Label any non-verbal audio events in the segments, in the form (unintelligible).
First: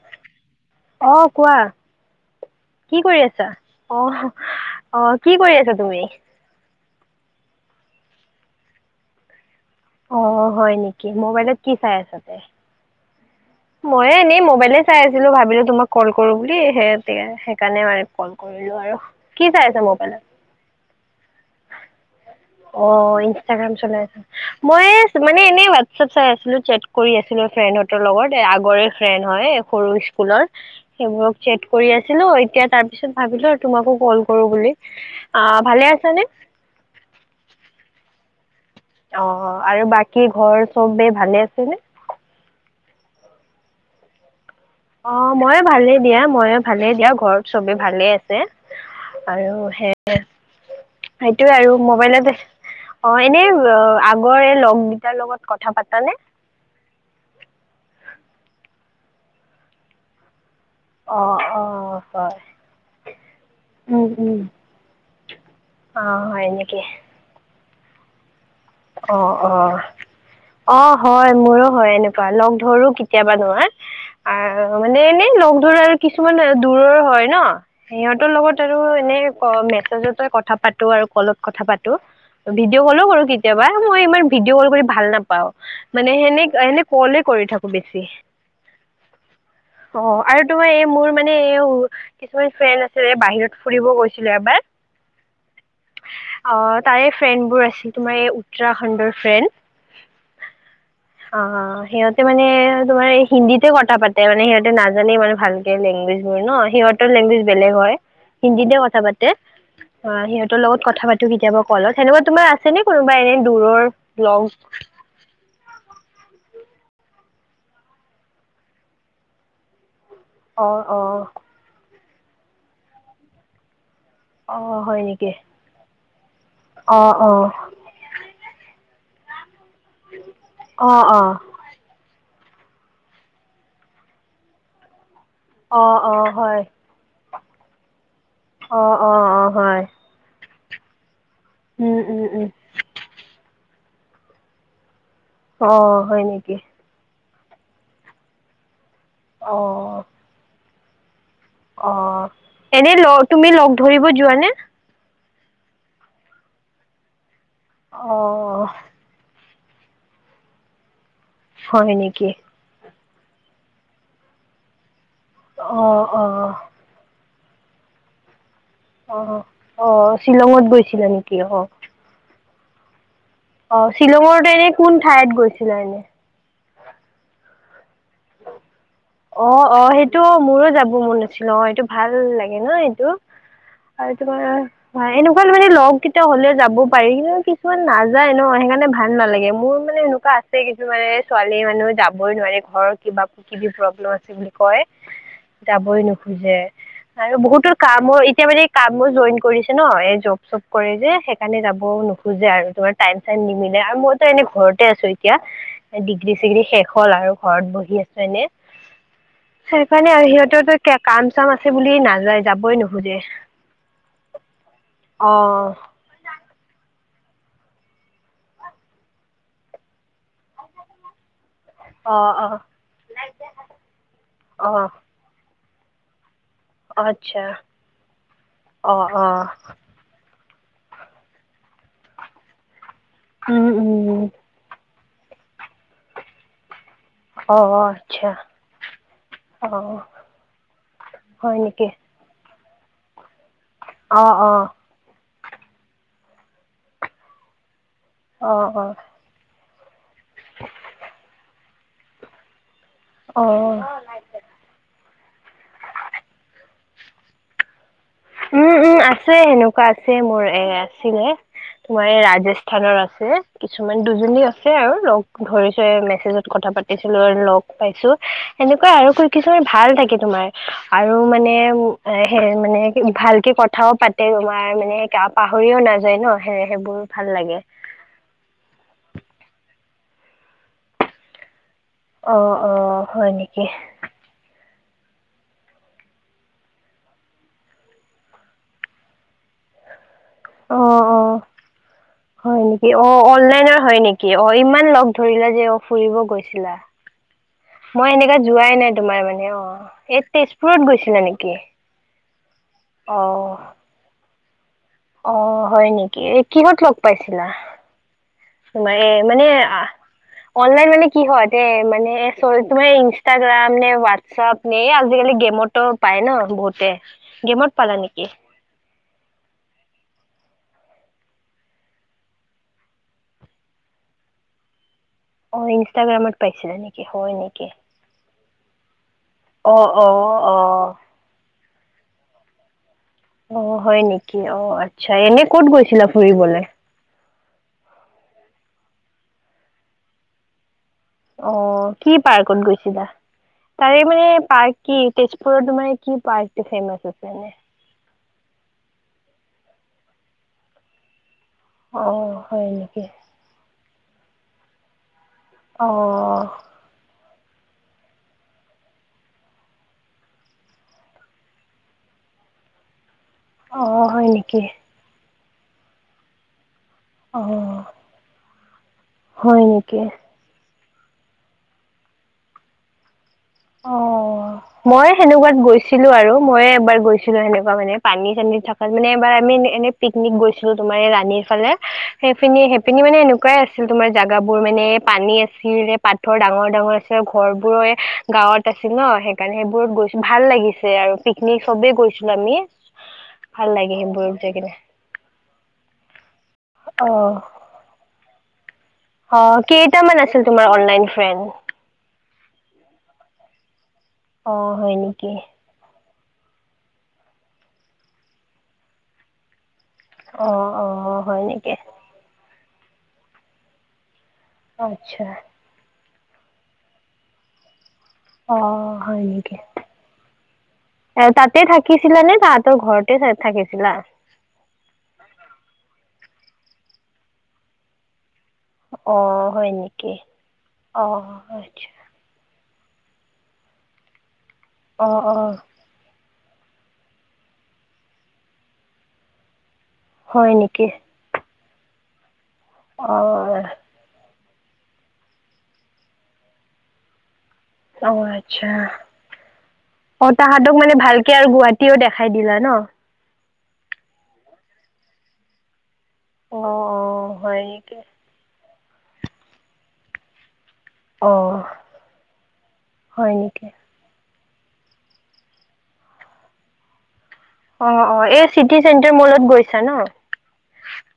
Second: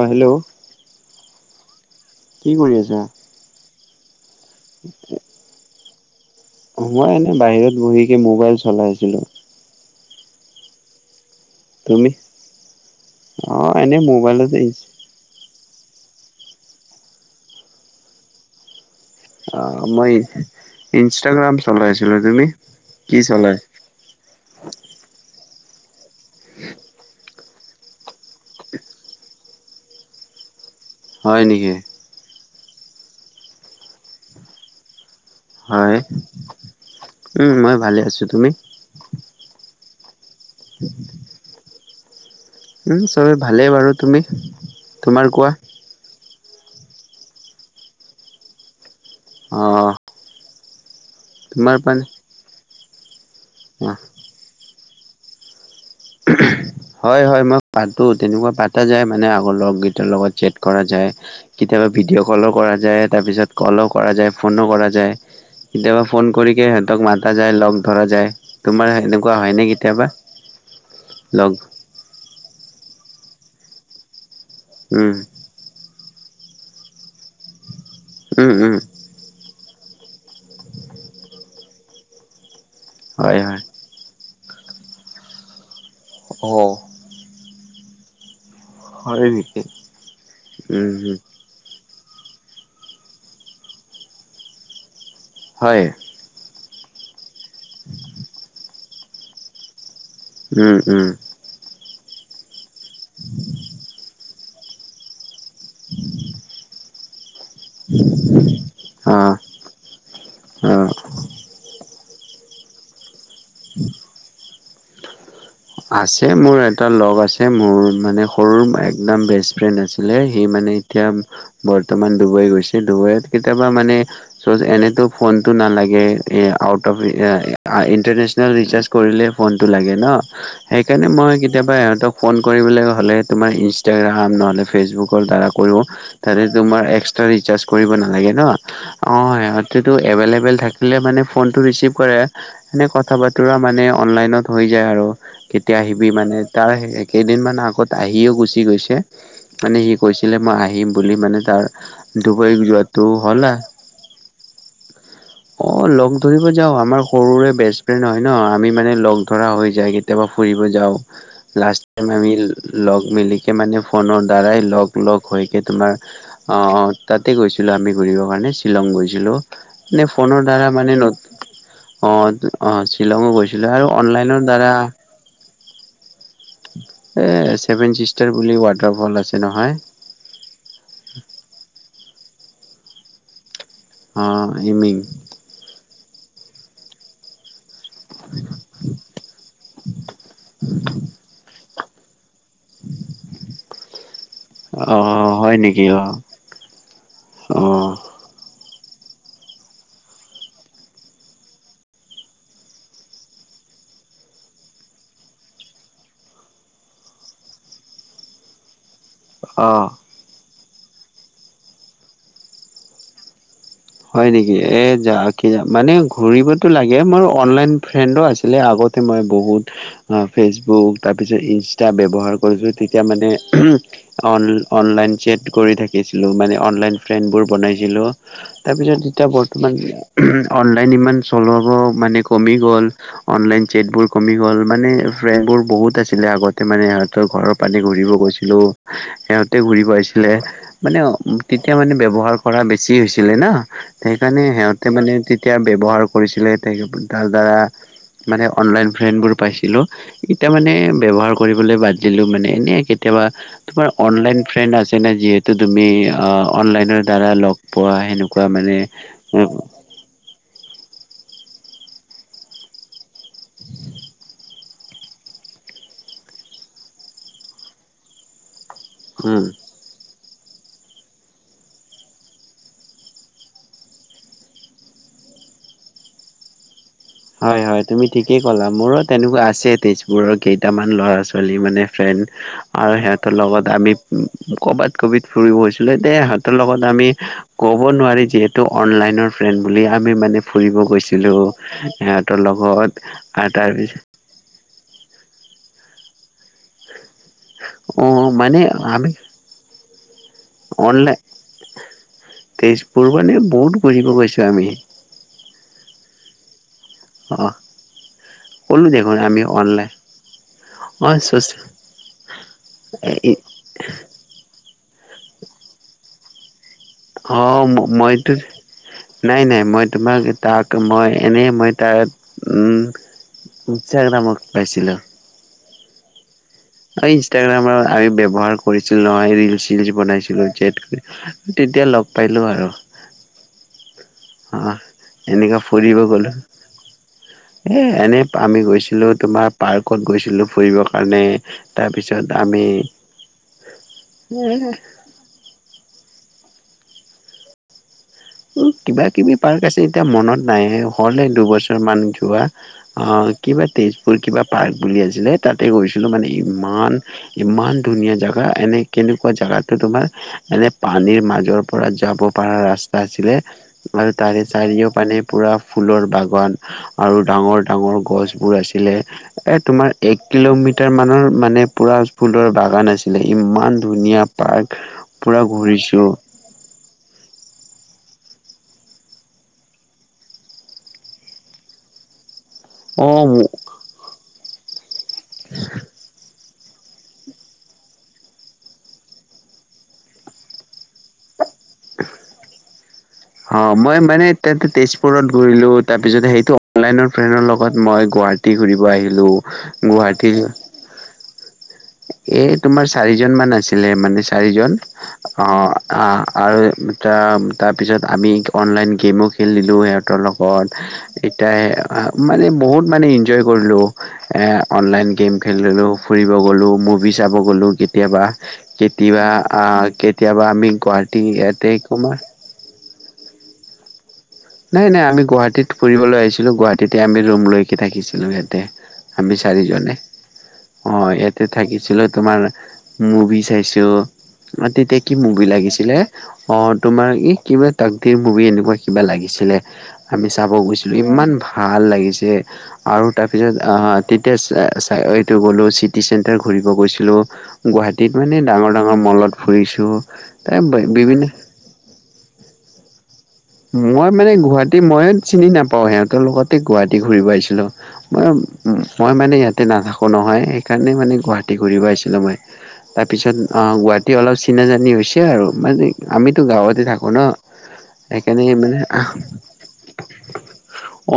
অ' hello? অ' কোৱা, কি কৰি আছা? অ', অ' কি কৰি আছা তুমি? মই এনেই বাহিৰত বহিকে মোবাইল চলাইছিলোঁ। অ' হয় নেকি মোবাইলত কি চাই আছ তুমি? তে? অ এনে ময়ে এনেই মোবাইলতে মোবাইলে চাই আছিলো ভাবিলো তোমাক কল কৰো বুল, সেই সেইকাৰণে কল কৰিলো আৰু। কি চাই আছা অ' মই মোবাইলত? ইনষ্টাগ্ৰাম চলাই আছিলো। তুমি? অ' ইনষ্টাগ্ৰাম চলাই আছোঁ। মই মানে এনেই হোৱাটছএপ চাই আছিলোঁ চেট কৰি আছিলোঁ ফ্ৰেণ্ডহঁতৰ লগত। আগৰে ফ্ৰেন হয় সৰু স্কুলৰ, হয় সেইবোৰক চেট নেকি? কৰি আছ আছিলোঁ এতিয়া তাৰ পিছত ভাবিলো তোমাকো কল কৰো বুলি, আ ভালে হয়। আছানে? মই ভালে আছোঁ, তুমি? অ' আৰু বাকী ঘৰ চব বেই ভালে আছে নে? উম চবেই ভালেই বাৰু, তুমি? তোমাৰ অ' কোৱা? ময়ে ভালে দিয়া ময়ে ভালে দিয়া ঘৰত চবে ভালে আছে। আৰু অ সে, সেইটোয়ে আৰু তোমাৰ পানে মোবাইলত অ' এনে আ লগৰে লগ গিটাৰ লগত কথা পাতানে? হয় হয় মই পাতো তেনেকুৱা পাতা যায় মানে আগৰ লগকেইটাৰ লগতে চেত কৰা যায়, অ' কেতিয়াবা অ' ভিডিঅ' হয়। কলো কৰা যায় তাৰপিছত কলো উম কৰা যায় উম ফোনো কৰা যায়। কেতিয়াবা অ' ফোন হয় কৰিকে নেকি? সিহঁতক মাতা যায় লগ ধৰা যায়। তোমাৰ এনেকুৱা অ', হয়নে অ', কেতিয়াবা অ' হয় লগ মোৰো হয় এনেকুৱা লগ ধৰো কেতিয়াবা নোৱাৰয় আহ মানে এনে লগ ধৰো আৰু কিছুমান দূৰৰ হয় ন সিহঁতৰ উম উম লগত উম আৰু এনে মেছেজতে কথা পা টো আৰু কলত কথা পাতো, ভিডিঅ কলো কৰো হয় হয় কেতিয়াবা মই ইমান ভিডিঅ কল কৰি ভাল নাপ পাও মানে সেনে অ সেনে কলে কৰি থাকো বেছি। হয় নেকি অ' আৰু তোমাৰ এই মোৰ উম মানে এ ও কিছুমান ফ্ৰেণ্ড আছিলে বাহিৰত ফুৰিব গৈছিলে এবাৰ। হয়। অ' তাৰে ফ্ৰেণ্ডবোৰ আছিল তোমাৰ এই উত্তৰাখণ্ডৰ ফ্ৰেণ্ড। উম উম। অ' সিহঁতে মানে তোমাৰ হিন্দীতে কথা পাতে মানে সিহতে নাজানে মানে ভালকে লেংগুৱেজ বোৰ ন সিহঁতৰ লেগেজ বেলেগ হয় হিন্দীতে কথা অ পাতে অ' সিহঁতৰ অ লগত কথা পাতো কেতিয়াবা কলত। তেনেকুৱা তোমাৰ আছে নে কোনোবা এনে দূৰৰ লগ? আছে মোৰ এটা লগ আছে মোৰ মানে সৰু একদম বেষ্ট ফ্ৰেণ্ড আছিলে সি অ মানে অ এতিয়া বৰ্তমান ডুবৈ গৈছে ডুবৈত কেতিয়াবা মানে অ হয় এনেতো নেকি ফোনতটো নালাগে এ আউট অফ অ অ (unintelligible) ইটাৰনেচনেল ৰিচাৰ্জ কৰিলে ফোনটো লাগে ন' অ সেইকাৰণে অ মই কেতিয়াবা ইহঁতক ফোন কৰিবলৈ হ'লে তোমাৰ ইনষ্টাগ্ৰাম নহ'লে ফেচবুকৰ দ্বাৰা কৰিব, অ অ তাতে হয় তোমাৰ এক্স ট্ৰা ৰিচাৰ্জ কৰিব নালাগে ন' অ' সিহঁতেতো এভেইলেবল থাকিলে মানে ফোনটো ৰিচিভ উম কৰে উম উম এনে কথা বতৰা মানে অনলাইনত হৈ যায় আৰু। অ কেতিয়া আহিবি হয় মানে নেকি তাৰ কেইদিনমান আগত আহিও গুচি গৈছে অ মানে সি কৈছিলে মই আহিম বুলি মানে অ তাৰ ডুবাইক এনে যোৱাটো লগ তুমি হ'লা লগ ধৰিব যোৱা নে? অ' লগ ধৰিব যাও আমাৰ সৰুৰে বেষ্ট ফ্ৰে অ হয় ন' আমি মানে লগ ধৰা হৈ যায় কেতিয়াবা ফুৰিব যাওঁ লাষ্ট হয় টাইম নেকি আমি লগ মিলিকে মানে ফোনৰ দ্বাৰাই লগ লগ হৈকে অ তোমাৰ অ তাতে গৈছিলোঁ আমি ঘূৰিবৰ কাৰণে শ্বিলং অ', গৈছিলোঁ নে অ', ফোনৰ শ্বিলঙত দ্বাৰা মানে গৈছিলা নেকি অ', অ', শ্বিলঙ গৈছোঁ। অ' শ্বিলঙৰ এনে কোন ঠাইত গৈছিলা এনে? এ ছেভেন চিষ্টাৰ বুলি ৱাটাৰফল আছে। অ', নহয় অ', সেইটো মোৰো যাব মন নাছিল অ' এইটো ভাল লাগে ন এইটো। আৰু অ তোমাৰ ইমিং এনেকুৱা মানে লগ কেইটায়া হলে যাব পাৰি কি কিছুমান নাযায় ন সেইকাৰণে ভাল নালাগে মোৰ মানে এনেকুৱা আছে কিছুমানে ছোৱালী মানুহ যাব বৈ নোৱাৰে ঘৰৰ কিবা কিবি প্ৰব আছে বুলি কয়, অ হয় নেকি যাবই অ নোখোজে আৰু অ বহুতো কামৰ এতিয়া মানে কামো জইন কৰিছে ন' এই জব চব কৰে যে সেইকাৰণে যাব নোখোজে আৰু তোমাৰ টাইম চাইম নিমিলে আৰু মইতো এনে ঘৰতে আছোঁ এতিয়া। ডিগ্ৰী চিগ্ৰী শেষ হ'ল আৰু ঘৰত বহি আছোঁ এনে। অ সেইকাৰণে আৰু সিহঁতেতো কাম চাম আছে বুলি নাযায় যাবই নোখোজে। হয় নেকি? এ, যা অ কি যাম মানে ঘূৰিব টো লাগে, মোৰ অনলাইন ফ্ৰেণ্ডো আছিলে, আগতে মই বহুত ফেচবুক তাৰপিছত ই টা অ ব্যবহাৰ অ কৰিছোঁ তেতিয়া মানে অ অন-অনলাইন চেট কৰি থাকি শিকছিলো মানে অনলাইন আচ্ছা ফ্ৰেন্ডবোৰ বনাইছিলোঁ অ তাৰপিছত অ যেতিয়া বৰ্তমান অনলাইন ইমান চলাব মানে কমি গ'ল অনলাইন উম চেটবোৰ উম কমি গ'ল, মানে ফ্ৰেণ্ডবোৰ বহুত আছিলে আগতে মানে আত তই ঘৰৰ অ পানী অ ঘূৰিব আচ্ছা গৈছিলোঁ, সিহঁতে অ ঘূৰিব আহিছিলে। মানে হয় তেতিয়া নেকি মানে ব্যৱহাৰ কৰা বেছি হৈছিলে না অ সেইকাৰণে অ সিহঁত তে মানে তেতিয়া ব্যৱহাৰ কৰিছিলে তাৰ দ্বাৰা মানে অ অনলাইন ফ্ৰেনবোৰ পাইছিলো, এতিয়া মানে ব্যৱহাৰ কৰিবলৈ বাদ দিলো মানে এনে কে কেতিয়াবা অ অ তোমাৰ অনলাইন ফ্ৰেণ্ড আছেনে, যিহেতু তুমি অনলাইনৰ দ্বাৰা লগ পোৱা সেনে উম, উম, আছে সেনেকুৱা আছে মোৰ এ, আছিলে। তোমাৰ এই ৰাজস্থানৰ আছে, কিছুমান দুজনী আছে আৰু লগ ধৰিছোঁ, মেছেজত কথা পাতি পাতিছিলোঁ আৰু লগ পাইছোঁ। সেনেকুৱা আৰু উম কিছুমান ভাল থাকে তোমাৰ আৰু মানে হে মানে ভালকে কথাও পাতে তোমাৰ মানে পাহৰিও নাযায় ন' সে-সেইবোৰ। হয় হয় তুমি ঠিকেই ক'লা, মোৰো তেনেকুৱা আছে তেজপুৰৰ কেইটামান ল'ৰা ছোৱালী মানে ফ্ৰেণ্ড অ', আৰু অ', হয় সিহঁতৰ নেকি লগত আমি কৰ'বাত কভিত ফুৰিব হৈছিলে দে হঁতৰ লগত আমি ক'ব নোৱাৰি যিহেতু অনলাইনৰ ফ্ৰেণ্ড বুলি আমি মানে ফুৰিব অ', অ', গৈছিলোঁ। সিহঁতৰ লগত আৰু তাৰপিছত কি অ' ইমান লগ ধৰিলা যে, অ' ফুৰিব গৈছিলা। (unintelligible) মই এনেকা মানে যোৱাই নাই আমি তোমাৰ মানে। অ' এই তেজপুৰত অনলাইন গৈছিলা নেকি? তেজপুৰ অ মানে বহুত ঘূৰিব গৈছোঁ আমি। অ' হয় নেকি? এই কিহত লগ অ পাইছিলা? ক'লো তোমাৰ এ, দেখোন আমি মানে অনলাইন অনলাইন মানে অ কি হয়, দে মানে চ তোমাৰ ইনষ্টাগ্ৰাম নে হ চাপ নে আজিকালি গেমতো পায় ন' বহুত। অ' মইতো নাই নাই মই তোমাক, তাক মই এনেই মই তাত ইষ্টাগ্ৰামত পাইছিলো। অ' ইনষ্টাগ্ৰামত পাইছিলা নেকি হয় নেকি ইনষ্টাগ্ৰাম আগি ব্যৱহাৰ কৰিছিলো নহয়, ৰীল অ চিলছ অ বনাইছিলো অ চেট কৰি তেতিয়া লগ পালো আৰু। অ' হয় নেকি? অ' আচ্ছা। এনে এনেকা ক'ত ফুৰিব গৈছিলা গলো ফুৰিবলে? এ, এনেই আমি গৈছিলোঁ তোমাৰ পাৰ্কত গৈছিলোঁ ফুৰিব। অ' কি পাৰ্কত গৈছিলা, তাৰে মানে এ পাৰ্ক কি? তেজপুৰত তোমাৰ এ, কি পাৰ্ক ফেমাচ আছে এনে? উম, কিবা কিবি পাৰ্ক আছে, এতিয়া মনত নাই, হ'লে দুবছৰ মান অ', যোৱা। হয় নেকি? অ' কিবা তেজপুৰ কিবা পাৰ্ক বুলি আছিলে। তাতে গৈছিলোঁ, মানে অ', ইমান ইমান ধুনীয়া জেগা, এনে কেনেকুৱা জোগাতো তোমাৰ এনে পানীৰ মাজৰ পৰা যাব পাৰা ৰাস্তা আছিলে অ', আৰু হয় তাৰে নেকি? চাৰিও পানে পোৰা ফুলৰ বাগান। আৰু ডাঙৰ অ', ডাঙৰ গছবোৰ আছিলে এ হয় তোমাৰ নেকি? এক কিলোমিটাৰ মানৰ মানে পোৰা ফুলৰ বাগান আছিলে ইমান। ইমান ধুনীয়া অ', পাৰ্ক পোৰা ঘূৰিছোঁ। মইয়ে এবাৰ গৈছিলো সেনেকুৱা মানে পানী চানীত থকাত মানে এবাৰ আমি এনে পিকনিক গৈছিলোঁ। তোমাৰ এই ৰাণীৰ ফালে। সেইপিনি সেই পিনি মানে অ' এনেকুৱাই আছিল, তোমাৰ জোগাবোৰ মানে পানী আছিল, পাথৰ ডাঙৰ ডাঙৰ আছিল। ঘৰ বোৰৰে গাঁৱত আছিল ন সেইকাৰণে সেইবোৰত গৈছোঁ ভাল লাগিছে আৰু। চবেই গৈছিলোঁ আমি। ভাল অ' লাগে মই মানে সেইবোৰত যাই কিনে। তেজপুৰত ঘূৰিলোঁ। তাৰপিছত সেইটো অনলাইনৰ অ', ফ্ৰেনৰ লগত। মই গুৱাহাটীৰ ঘূৰিব আহিলোঁ, অ', কেইটামান আছিল গুৱাহাটীৰ তোমাৰ অনলাইন ফ্ৰেন এ তোমাৰ চাৰিজন মান আছিলে মানে অ', চাৰিজন হয় নেকি? অ' আৰু তাৰ তাৰপিছত আমি অনলাইন গেমো খেলিলোঁ সিহঁত। ৰ লগত অ', অ', হয় নেকি? এতিয়াৰ মানে বহুত মানে ইনঞ্চয় কৰিলোঁ। অনলাইন আচ্ছা, গেম খেলিলোঁ, ফুৰিব গ'লোঁ। মুভি চাব গ'লো কেতিয়াবা। অ', হয় কেতিয়াবা নেকি? অ' কেতিয়াবা আমি গুৱাহাটী ইয়াতে কমাৰ। এই তাহঁতৰ ঘৰত। কি চাই চাই গৈছিলা। নাই, নাই, আমি গুৱাহাটীত ফুৰিবলৈ আহিছিলোঁ। গুৱাহাটীতে আমি ৰুম লৈকে থাকিছিলোঁ সিহঁতে। আমি অ', হয় চাৰিজনে নেকি? অ' ইয়াতে থাকিছিলোঁ। তোমাৰ মুভি চাইছোঁ, অ' তেতিয়া কি মুভি লাগিছিলে। অ' তোমাৰ ই কিবা তাকদিৰ মুভি এনেকুৱা কিবা লাগিছিলে। আমি চাব হয় নেকি? গৈছিলোঁ। ইমান ভাল লাগিছে আৰু তাৰপিছত অ', আহ। তেতিয়া চে চে এইটো গলোঁ চিটি চেণ্টাৰ ঘুৰিব গৈছিলো। গুৱাহাটীত অ', মানে আচ্ছা। ডাঙৰ ডাঙৰ মলত ফুৰিছোঁ, তাৰ বিভিন্ন তেওঁ দেখাই দিলে ন। মই মানে গুৱাহাটী ময়ো চিনি নাপাওঁ। সিহঁতৰ লগতে অ', গুৱাহাটী ঘূৰিব অ', হয় আহিছিলোঁ। নেকি? মই উম, মই মানে ইয়াতে নাথাকো নহয়। সিহঁতে মানে গুৱাহাটী অ', ঘূৰিব আহিছিলোঁ। মই হয় তাৰপিছত নেকি? গুৱাহাটী এতিয়া অলপ চিনাজানি হৈছে আৰু মানে আমিতো গাঁৱতে থাকোঁ ন। অ' অ' সেইকাৰণে এই মানে চিটি চেণ্টাৰ মলত গৈছা ন।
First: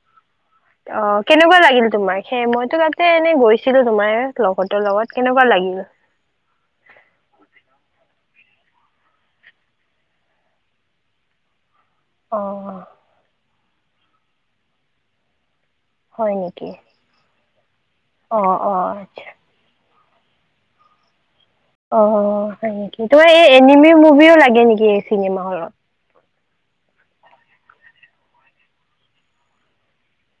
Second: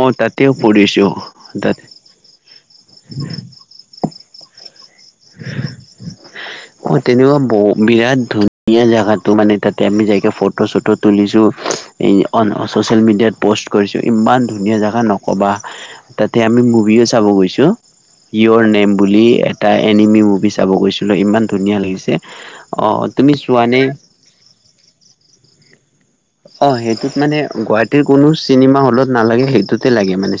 অ তাতেও ফুৰিছো অ' কেনেকুৱা তাত লাগিল তোমাৰ সে মইতো তাতে এনে গৈছোঁ। ছিলো তোমাৰ লগৰৰ লগত কেনেকুৱা লাগিল। (unintelligible) অ' তেনেকুৱা ব বিৰাট ধুনীয়া জোগাতটো মানে তাতে আমি যাইকে ফটো চটো তুলিছোঁ। এই অ অন ছ'চিয়েল মিডিয়াত প'ষ্ট কৰিছোঁ। ইমান ধুনীয়া জেগা নক'বা। হয় তাতে আমি নেকি মুভিও চাব গৈছোঁ। অ য়ৰ অ নেম বুলি আচ্ছা এটা এনিমি মুভি চাব গৈছোঁ। লৈ ইমান ধুনীয়া। অ' লাগিছে। হয় অ নেকি। তোমাৰ তুমি এই চোৱানে? এনিমি মুভিও লাগে নেকি এই চিনেমা হলত। অ' সেইটোত মানে গুৱাহাটীৰ কোনো চিনেমা হলত নালাগে সেইটোতে লাগে মানে।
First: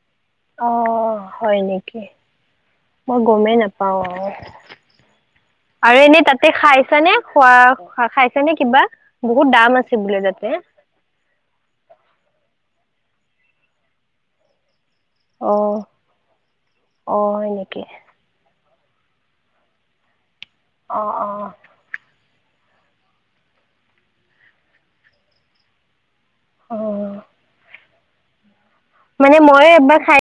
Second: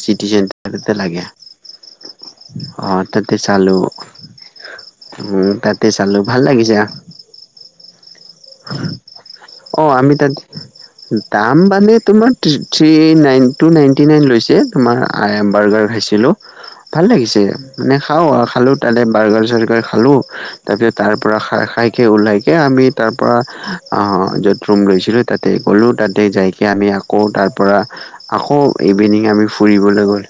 অ (unintelligible) লাগে হয় নেকি অ' মই তাতে গমেই চালো। নাপাও উম, তাতে আৰু এনেই চালোঁ ভাল তাতে লাগিছে। খাইছানে খোৱা খা খাইছে নে কিবা বহুত দাম অ আছে আমি বোলে তাত তাতে। দাম মানে তোমাৰ three nineteen two nineteen nine লৈছে তোমাৰ। আই এম অ বাৰ্গাৰ খাইছিলোঁ ভাল অ লাগিছে হয় নেকি মানে। খাওঁ খালো তাতে বাৰ্গাৰ চাৰ্গাৰ খালোঁ। তাকে অ তাৰ অ পৰা খাই খাই কে ওলাইকে আমি। তাৰ পৰা য'ত ৰুম লৈছিলোঁ। তাতে গ'লোঁ তাতে যাইকৈ অ আমি আকৌ তাৰ পৰা আকৌ ইভিনিং মানে আমি মই এবাৰ ফুৰিবলৈ খাই গ'লো।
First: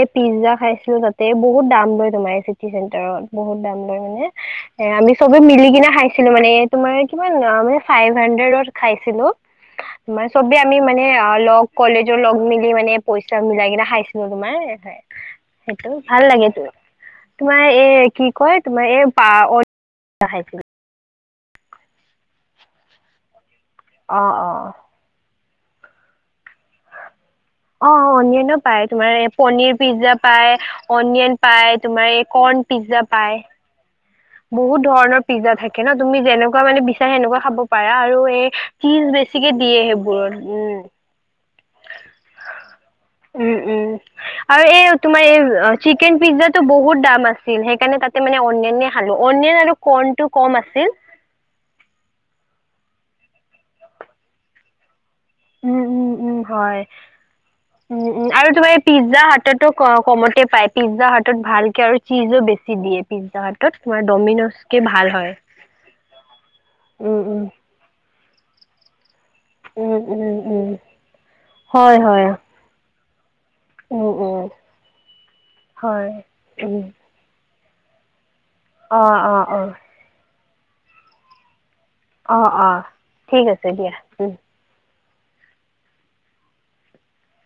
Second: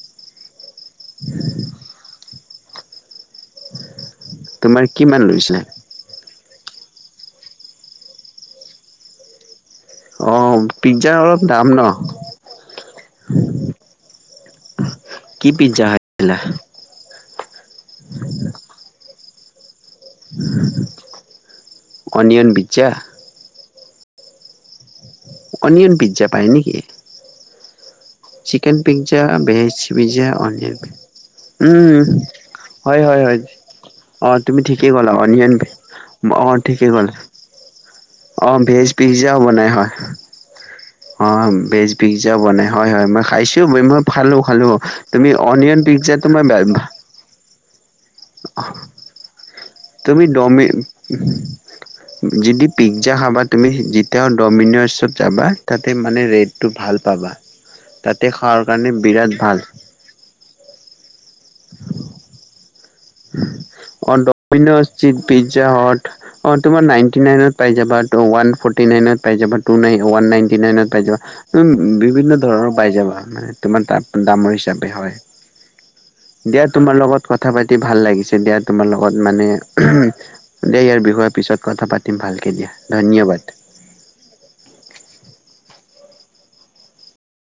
এই পিজ্জা খাই তাতে বহুত দাম লয় তোমাৰ চিটি চেন্টাৰত বহুত দাম লয় মানে এ তোমাৰ আমি কিমান চবে লৈছিলে মিলি কিনে খাইছিলো মানে তোমাৰ কিমান মানে ফাইভ হানড্ৰেডত খাইছিলো। অ চবে আমি মানে পিজ্জাৰ অলপ লগ দাম ন কলেজৰ লগ মিলি মানে পইচা মিলাই কিনে খাইছিলো তোমাৰ (unintelligible) কি পিজ্জা সেইটো ভাল খাইছিলা লাগে তু তোমাৰ এ কি কয় তোমাৰ এই পা অনিয়ন খাইছিলো অনিয়ন পিজ্জা? অ', অ'। অনিয়ন পিজ্জা পায় নেকি? অ' অনিয়ন অনিয়ন চিকেন পায় তোমাৰ পিজ্জা এই ভেজ পনিৰ পিজ্জা পায় অনিয়ন অনিয়ন পায় উম তোমাৰ এই কৰ্ণ হয় পিজ্জা হয় হয় পায়। অ তুমি বহুত ঠিকেই ক'লা ধৰণৰ পিজ্জা অনিয়ন থাকে ন' তুমি অ যেনেকুৱা মানে ঠিকেই বিচাৰা ক'লা সেনেকুৱা খাব পাৰা আৰু অ এই ভেজ চিজ পিজ্জাও বেছিকে বনাই দিয়ে হয় সেইবোৰত উম। অ', বেজ পিজ্জাও বনাই হয়, হয় মই উম খাইছো মই উম খালো আৰু খালো। এই তোমাৰ তুমি এই অননিয়ন পিজ্জা তোমাৰ ছিল সেইকাৰণে তাতে মানে অনিয়নে খালো অনিয়ন আৰু তুমি কৰ্ণটো কম ডমি আছিল। যদি পিজ্জা খাবা তুমি যেতিয়া দহমিনচত যাবা উম তাতে উম মানে উম ৰেটটো হয় ভাল পাবা তাতে খোৱাৰ কাৰণে বিৰাট ভাল। অ', কমতে পায় পিজ্জা হাতত ভালকে আৰু চীজো বেছি দিয়ে পিজ্জা হাতত তোমাৰ অ', ডমিন'জকে ভাল দ'অমিনত হয়। পিজ্জা হত অ', তোমাৰ নাইনটি উম উম নাইনত পাই যাবা ৱান ফ'ৰ্টি নাইনত পাই যাব টু নাই um one um ninety um নাইনত পাই যাবা হয় হয় বিভিন্ন ধৰণৰ পাই যাবা মানে তোমাৰ উম উম দামৰ হিচাপে হয় হয় দিয়া উম। তোমাৰ লগত কথা পাতি অতি ভাল লাগিছে দিয়া তোমাৰ লগত অঁ অঁ মানে অঁ দিয়া ইয়াৰ বিষয়ে পিছত কথা পাতি অ', অ', ঠিক আছে দিয়া। উম।